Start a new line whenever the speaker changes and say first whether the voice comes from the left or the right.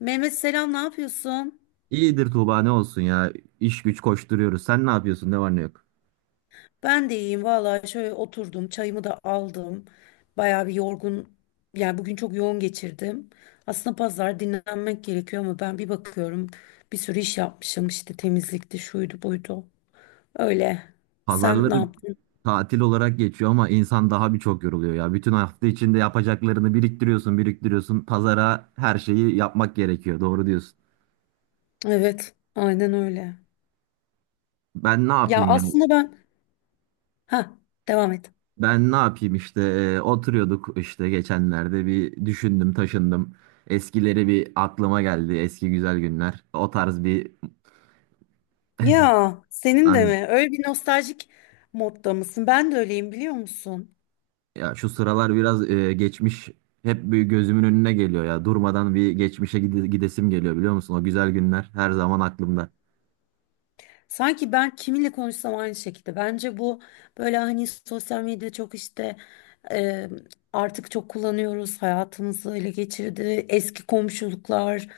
left: Mehmet selam, ne yapıyorsun?
right: İyidir Tuğba ne olsun ya. İş güç koşturuyoruz. Sen ne yapıyorsun? Ne var ne yok?
left: Ben de iyiyim vallahi, şöyle oturdum, çayımı da aldım. Bayağı bir yorgun yani, bugün çok yoğun geçirdim. Aslında pazar dinlenmek gerekiyor ama ben bir bakıyorum, bir sürü iş yapmışım, işte temizlikti, şuydu buydu. Öyle. Sen ne
right: Pazarları
left: yaptın?
right: tatil olarak geçiyor ama insan daha birçok yoruluyor ya. Bütün hafta içinde yapacaklarını biriktiriyorsun, biriktiriyorsun. Pazara her şeyi yapmak gerekiyor. Doğru diyorsun.
left: Evet, aynen öyle.
right: Ben ne
left: Ya
right: yapayım yani?
left: aslında ben, ha, devam et.
right: Ben ne yapayım işte, oturuyorduk işte geçenlerde bir düşündüm, taşındım. Eskileri bir aklıma geldi. Eski güzel günler. O tarz bir...
left: Ya senin de mi? Öyle bir nostaljik modda mısın? Ben de öyleyim, biliyor musun?
right: Ya şu sıralar biraz geçmiş hep bir gözümün önüne geliyor ya. Durmadan bir geçmişe gidesim geliyor, biliyor musun? O güzel günler her zaman aklımda.
left: Sanki ben kiminle konuşsam aynı şekilde. Bence bu böyle, hani sosyal medya çok işte, e, artık çok kullanıyoruz. Hayatımızı ele geçirdi. Eski komşuluklar.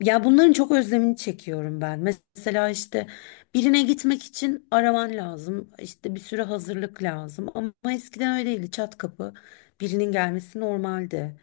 left: Ya bunların çok özlemini çekiyorum ben. Mesela işte, birine gitmek için araman lazım. İşte bir sürü hazırlık lazım. Ama eskiden öyle değildi. Çat kapı birinin gelmesi normaldi.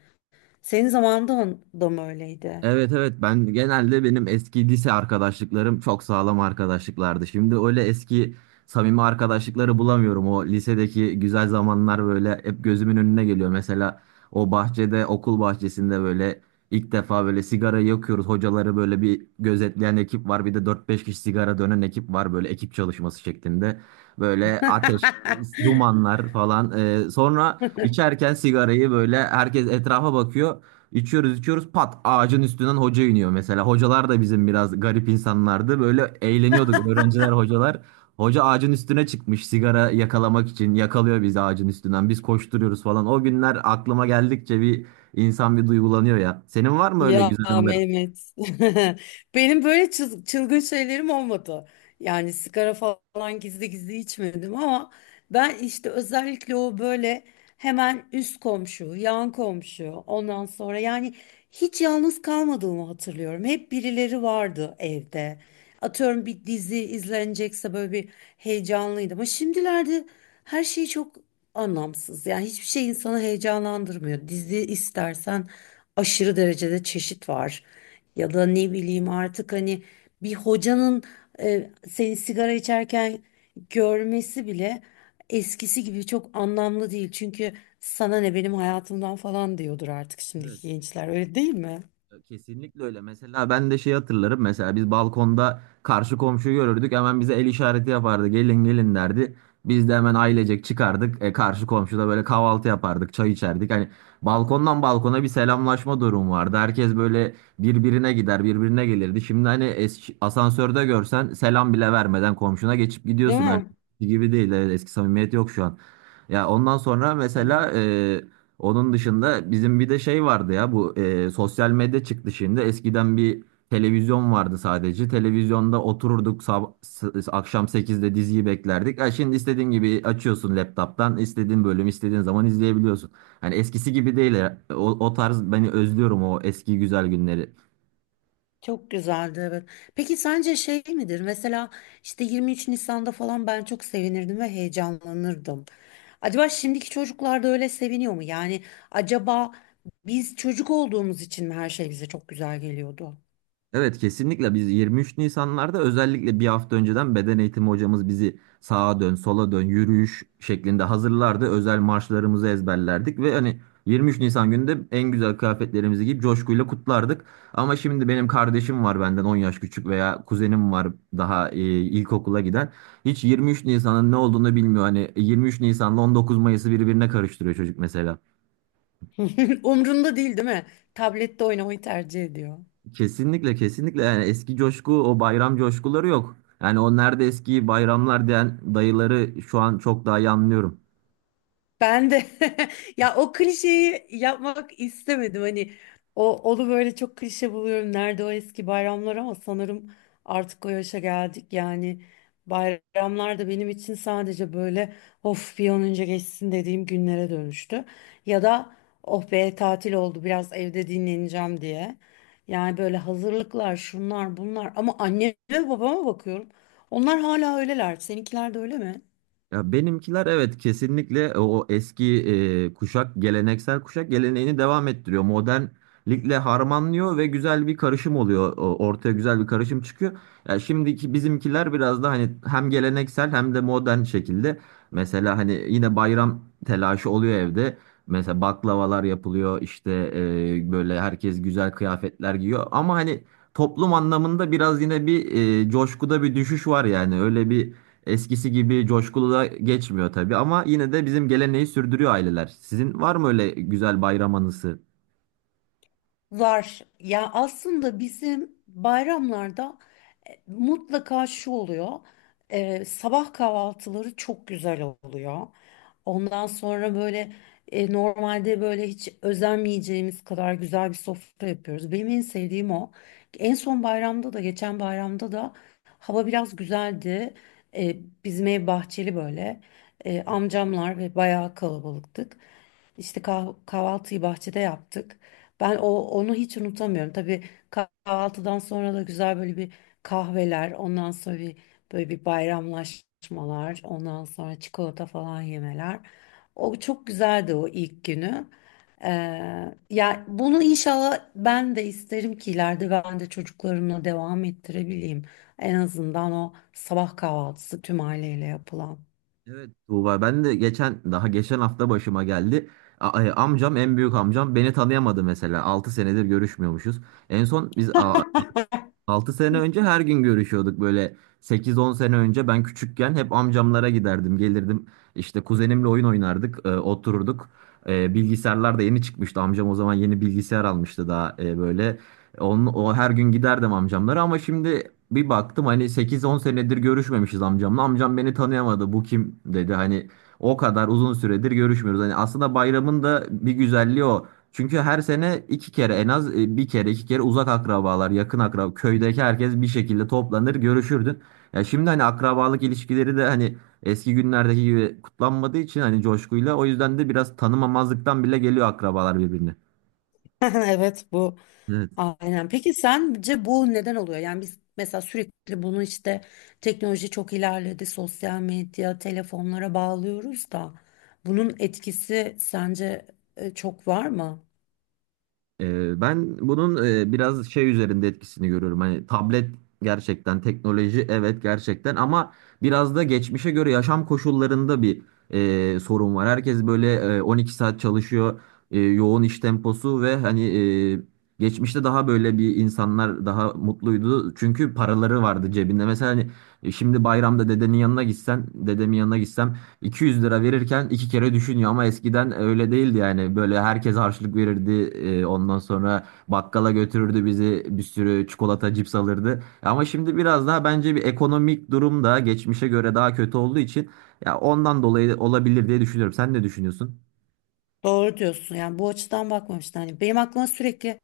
left: Senin zamanında da mı öyleydi?
right: Evet, evet, ben genelde benim eski lise arkadaşlıklarım çok sağlam arkadaşlıklardı. Şimdi öyle eski samimi arkadaşlıkları bulamıyorum. O lisedeki güzel zamanlar böyle hep gözümün önüne geliyor. Mesela o bahçede, okul bahçesinde böyle ilk defa böyle sigara yakıyoruz. Hocaları böyle bir gözetleyen ekip var. Bir de dört beş kişi sigara dönen ekip var, böyle ekip çalışması şeklinde. Böyle ateş, dumanlar falan. Sonra içerken sigarayı böyle herkes etrafa bakıyor. İçiyoruz içiyoruz, pat, ağacın üstünden hoca iniyor mesela. Hocalar da bizim biraz garip insanlardı. Böyle eğleniyorduk, öğrenciler, hocalar. Hoca ağacın üstüne çıkmış sigara yakalamak için yakalıyor bizi ağacın üstünden. Biz koşturuyoruz falan. O günler aklıma geldikçe bir insan bir duygulanıyor ya. Senin var mı öyle
left: Ya
right: güzel anıların?
left: Mehmet. Benim böyle çılgın şeylerim olmadı. Yani sigara falan gizli gizli içmedim ama ben işte, özellikle o böyle hemen üst komşu, yan komşu, ondan sonra yani hiç yalnız kalmadığımı hatırlıyorum. Hep birileri vardı evde. Atıyorum bir dizi izlenecekse böyle bir heyecanlıydım. Ama şimdilerde her şey çok anlamsız. Yani hiçbir şey insanı heyecanlandırmıyor. Dizi istersen aşırı derecede çeşit var. Ya da ne bileyim, artık hani bir hocanın seni sigara içerken görmesi bile eskisi gibi çok anlamlı değil. Çünkü sana ne benim hayatımdan falan diyordur artık şimdiki gençler. Öyle değil mi?
right: Kesinlikle öyle. Mesela ben de şeyi hatırlarım. Mesela biz balkonda karşı komşuyu görürdük. Hemen bize el işareti yapardı. Gelin gelin derdi. Biz de hemen ailecek çıkardık. Karşı komşuda böyle kahvaltı yapardık. Çay içerdik. Hani balkondan balkona bir selamlaşma durum vardı. Herkes böyle birbirine gider, birbirine gelirdi. Şimdi hani eski, asansörde görsen selam bile vermeden komşuna geçip
left: Değil
right: gidiyorsun. Hani
left: mi?
right: gibi değil. Evet, eski samimiyet yok şu an. Ya ondan sonra
left: Yani.
right: mesela, onun dışında bizim bir de şey vardı ya, bu sosyal medya çıktı şimdi. Eskiden bir televizyon vardı sadece. Televizyonda otururduk, akşam sekizde diziyi beklerdik. Ha, şimdi istediğin gibi açıyorsun laptop'tan, istediğin bölüm istediğin zaman izleyebiliyorsun. Hani eskisi gibi değil. Ya. O tarz beni özlüyorum, o eski güzel günleri.
left: Çok güzeldi, evet. Peki sence şey midir? Mesela işte 23 Nisan'da falan ben çok sevinirdim ve heyecanlanırdım. Acaba şimdiki çocuklar da öyle seviniyor mu? Yani acaba biz çocuk olduğumuz için mi her şey bize çok güzel geliyordu?
right: Evet, kesinlikle biz 23 Nisanlarda özellikle bir hafta önceden beden eğitimi hocamız bizi sağa dön, sola dön, yürüyüş şeklinde hazırlardı. Özel marşlarımızı ezberlerdik ve hani 23 Nisan günü de en güzel kıyafetlerimizi giyip coşkuyla kutlardık. Ama şimdi benim kardeşim var benden 10 yaş küçük, veya kuzenim var daha ilkokula giden. Hiç 23 Nisan'ın ne olduğunu bilmiyor. Hani 23 Nisan'la 19 Mayıs'ı birbirine karıştırıyor çocuk mesela.
left: Umrunda değil, değil mi? Tablette oynamayı tercih ediyor.
right: Kesinlikle kesinlikle, yani eski coşku, o bayram coşkuları yok. Yani o nerede eski bayramlar diyen dayıları şu an çok daha iyi anlıyorum.
left: Ben de ya o klişeyi yapmak istemedim. Hani o onu böyle çok klişe buluyorum. Nerede o eski bayramlar, ama sanırım artık o yaşa geldik. Yani bayramlar da benim için sadece böyle of bir an önce geçsin dediğim günlere dönüştü. Ya da oh be tatil oldu, biraz evde dinleneceğim diye. Yani böyle hazırlıklar, şunlar bunlar, ama anneme babama bakıyorum. Onlar hala öyleler. Seninkiler de öyle mi?
right: Ya benimkiler, evet, kesinlikle o eski, kuşak, geleneksel kuşak geleneğini devam ettiriyor. Modernlikle harmanlıyor ve güzel bir karışım oluyor. Ortaya güzel bir karışım çıkıyor. Ya şimdiki bizimkiler biraz da hani hem geleneksel hem de modern şekilde. Mesela hani yine bayram telaşı oluyor evde. Mesela baklavalar yapılıyor işte, böyle herkes güzel kıyafetler giyiyor. Ama hani toplum anlamında biraz yine bir coşkuda bir düşüş var, yani öyle bir... Eskisi gibi coşkulu da geçmiyor tabii, ama yine de bizim geleneği sürdürüyor aileler. Sizin var mı öyle güzel bayram anısı?
left: Var. Ya aslında bizim bayramlarda mutlaka şu oluyor. Sabah kahvaltıları çok güzel oluyor. Ondan sonra böyle, normalde böyle hiç özenmeyeceğimiz kadar güzel bir sofra yapıyoruz. Benim en sevdiğim o. En son bayramda da, geçen bayramda da hava biraz güzeldi. E, Bizim ev bahçeli böyle. Amcamlar ve bayağı kalabalıktık. İşte kahvaltıyı bahçede yaptık. Ben o onu hiç unutamıyorum. Tabii kahvaltıdan sonra da güzel böyle bir kahveler, ondan sonra bir böyle bir bayramlaşmalar, ondan sonra çikolata falan yemeler. O çok güzeldi, o ilk günü. Ee, ya bunu inşallah ben de isterim ki ileride ben de çocuklarımla devam ettirebileyim. En azından o sabah kahvaltısı tüm aileyle yapılan.
right: Evet Tuğba, ben de geçen, daha geçen hafta başıma geldi. Amcam, en büyük amcam beni tanıyamadı mesela. 6 senedir görüşmüyormuşuz. En son biz a- 6 sene önce her gün görüşüyorduk, böyle sekiz on sene önce ben küçükken hep amcamlara giderdim, gelirdim, işte kuzenimle oyun oynardık, otururduk. Bilgisayarlar da yeni çıkmıştı, amcam o zaman yeni bilgisayar almıştı daha, böyle o her gün giderdim amcamlara. Ama şimdi bir baktım hani sekiz on senedir görüşmemişiz amcamla, amcam beni tanıyamadı, bu kim dedi. Hani o kadar uzun süredir görüşmüyoruz, hani aslında bayramın da bir güzelliği o. Çünkü her sene iki kere en az, bir kere iki kere uzak akrabalar, yakın akraba, köydeki herkes bir şekilde toplanır, görüşürdün. Ya şimdi hani akrabalık ilişkileri de hani eski günlerdeki gibi kutlanmadığı için, hani coşkuyla, o yüzden de biraz tanımamazlıktan bile geliyor akrabalar birbirini.
left: Evet, bu
right: Evet.
left: aynen. Peki sence bu neden oluyor? Yani biz mesela sürekli bunu işte teknoloji çok ilerledi, sosyal medya, telefonlara bağlıyoruz da bunun etkisi sence çok var mı?
right: Ben bunun biraz şey üzerinde etkisini görüyorum. Hani tablet gerçekten teknoloji, evet gerçekten, ama biraz da geçmişe göre yaşam koşullarında bir sorun var. Herkes böyle 12 saat çalışıyor, yoğun iş temposu ve hani geçmişte daha böyle bir insanlar daha mutluydu. Çünkü paraları vardı cebinde. Mesela hani şimdi bayramda dedenin yanına gitsen, dedemin yanına gitsem 200 lira verirken iki kere düşünüyor, ama eskiden öyle değildi yani. Böyle herkes harçlık verirdi. Ondan sonra bakkala götürürdü bizi. Bir sürü çikolata, cips alırdı. Ama şimdi biraz daha, bence bir ekonomik durum da geçmişe göre daha kötü olduğu için ya, ondan dolayı olabilir diye düşünüyorum. Sen ne düşünüyorsun?
left: Doğru diyorsun. Yani bu açıdan bakmamıştım. Hani benim aklıma sürekli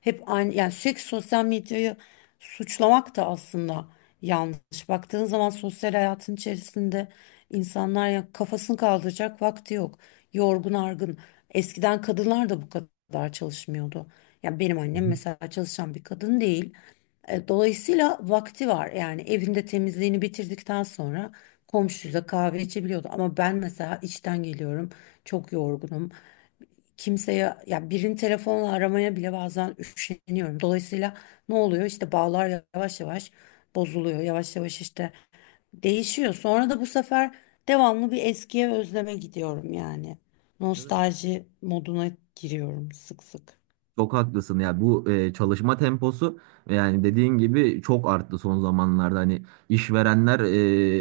left: hep aynı, yani sürekli sosyal medyayı suçlamak da aslında yanlış. Baktığın zaman sosyal hayatın içerisinde insanlar, ya kafasını kaldıracak vakti yok. Yorgun argın. Eskiden kadınlar da bu kadar çalışmıyordu. Yani benim annem
right: Hı
left: mesela çalışan bir kadın değil. E, dolayısıyla vakti var. Yani evinde temizliğini bitirdikten sonra komşuyla kahve içebiliyordu. Ama ben mesela işten geliyorum. Çok yorgunum, kimseye, ya birini telefonla aramaya bile bazen üşeniyorum. Dolayısıyla ne oluyor? İşte bağlar yavaş yavaş bozuluyor. Yavaş yavaş işte değişiyor. Sonra da bu sefer devamlı bir eskiye özleme gidiyorum yani.
right: hı.
left: Nostalji moduna giriyorum sık sık.
right: Çok haklısın ya, bu çalışma temposu, yani dediğin gibi çok arttı son zamanlarda. Hani işverenler,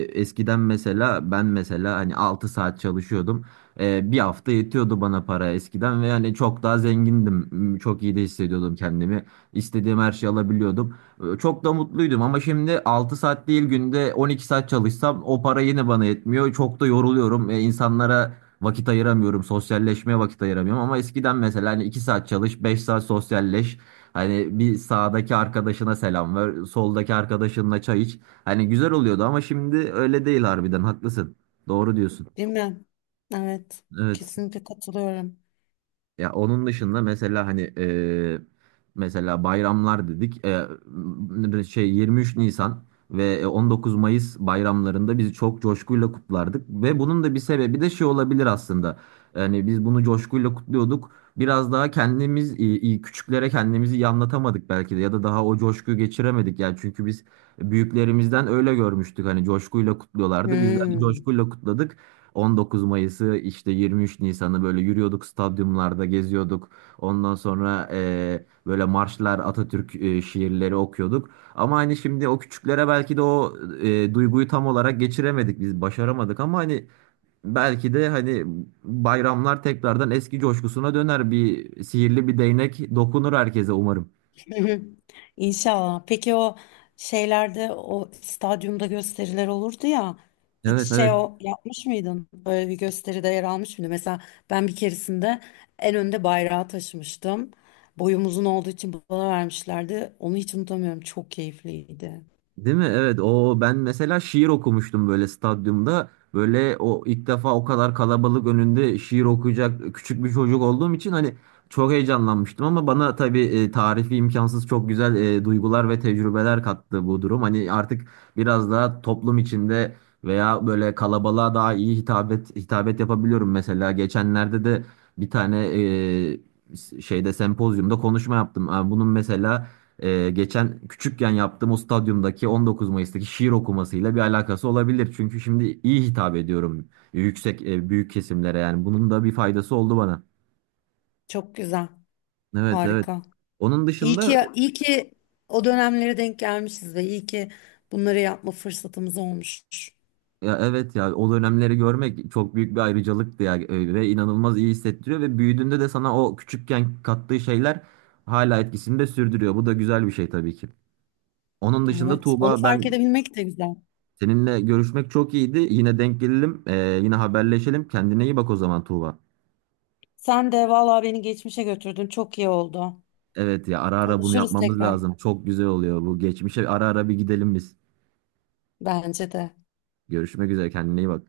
right: eskiden mesela ben, mesela hani 6 saat çalışıyordum. Bir hafta yetiyordu bana para eskiden, ve yani çok daha zengindim. Çok iyi de hissediyordum kendimi, istediğim her şeyi alabiliyordum. Çok da mutluydum ama şimdi 6 saat değil, günde 12 saat çalışsam o para yine bana yetmiyor, çok da yoruluyorum. İnsanlara vakit ayıramıyorum. Sosyalleşmeye vakit ayıramıyorum. Ama eskiden mesela hani, 2 saat çalış, 5 saat sosyalleş. Hani bir sağdaki arkadaşına selam ver, soldaki arkadaşınla çay iç. Hani güzel oluyordu ama şimdi öyle değil harbiden. Haklısın. Doğru diyorsun.
left: Değil mi? Evet.
right: Evet.
left: Kesinlikle katılıyorum.
right: Ya, onun dışında mesela hani, mesela bayramlar dedik. Şey 23 Nisan ve 19 Mayıs bayramlarında biz çok coşkuyla kutlardık, ve bunun da bir sebebi de şey olabilir aslında. Yani biz bunu coşkuyla kutluyorduk. Biraz daha kendimiz, küçüklere kendimizi iyi anlatamadık belki de, ya da daha o coşkuyu geçiremedik yani çünkü biz büyüklerimizden öyle görmüştük hani, coşkuyla kutluyorlardı. Biz de hani
left: Hmm.
right: coşkuyla kutladık. 19 Mayıs'ı işte 23 Nisan'ı böyle yürüyorduk, stadyumlarda geziyorduk. Ondan sonra böyle marşlar, Atatürk şiirleri okuyorduk. Ama hani şimdi o küçüklere belki de o duyguyu tam olarak geçiremedik biz, başaramadık, ama hani belki de hani bayramlar tekrardan eski coşkusuna döner, bir sihirli bir değnek dokunur herkese umarım.
left: Hı hı. İnşallah. Peki o şeylerde, o stadyumda gösteriler olurdu ya. Hiç
right: Evet,
left: şey,
right: evet.
left: o yapmış mıydın? Böyle bir gösteride yer almış mıydın? Mesela ben bir keresinde en önde bayrağı taşımıştım. Boyum uzun olduğu için bana vermişlerdi. Onu hiç unutamıyorum. Çok keyifliydi.
right: Değil mi? Evet. O, ben mesela şiir okumuştum böyle stadyumda. Böyle o ilk defa o kadar kalabalık önünde şiir okuyacak küçük bir çocuk olduğum için hani çok heyecanlanmıştım, ama bana tabii tarifi imkansız çok güzel duygular ve tecrübeler kattı bu durum. Hani artık biraz daha toplum içinde veya böyle kalabalığa daha iyi hitabet yapabiliyorum. Mesela geçenlerde de bir tane şeyde sempozyumda konuşma yaptım. Ha, bunun mesela geçen küçükken yaptığım o stadyumdaki 19 Mayıs'taki şiir okumasıyla bir alakası olabilir. Çünkü şimdi iyi hitap ediyorum yüksek, büyük kesimlere, yani bunun da bir faydası oldu bana.
left: Çok güzel.
right: Evet, evet.
left: Harika.
right: Onun
left: İyi
right: dışında
left: ki, iyi ki o dönemlere denk gelmişiz ve iyi ki bunları yapma fırsatımız olmuş.
right: ya evet, ya o dönemleri görmek çok büyük bir ayrıcalıktı ya, ve inanılmaz iyi hissettiriyor, ve büyüdüğünde de sana o küçükken kattığı şeyler hala etkisini de sürdürüyor. Bu da güzel bir şey tabii ki. Onun dışında
left: Evet. Onu
right: Tuğba,
left: fark
right: ben
left: edebilmek de güzel.
right: seninle görüşmek çok iyiydi. Yine denk gelelim, yine haberleşelim. Kendine iyi bak o zaman Tuğba.
left: Sen de vallahi beni geçmişe götürdün. Çok iyi oldu.
right: Evet ya, ara ara bunu
left: Konuşuruz
right: yapmamız
left: tekrar.
right: lazım. Çok güzel oluyor bu. Geçmişe ara ara bir gidelim biz.
left: Bence de.
right: Görüşmek üzere, kendine iyi bak.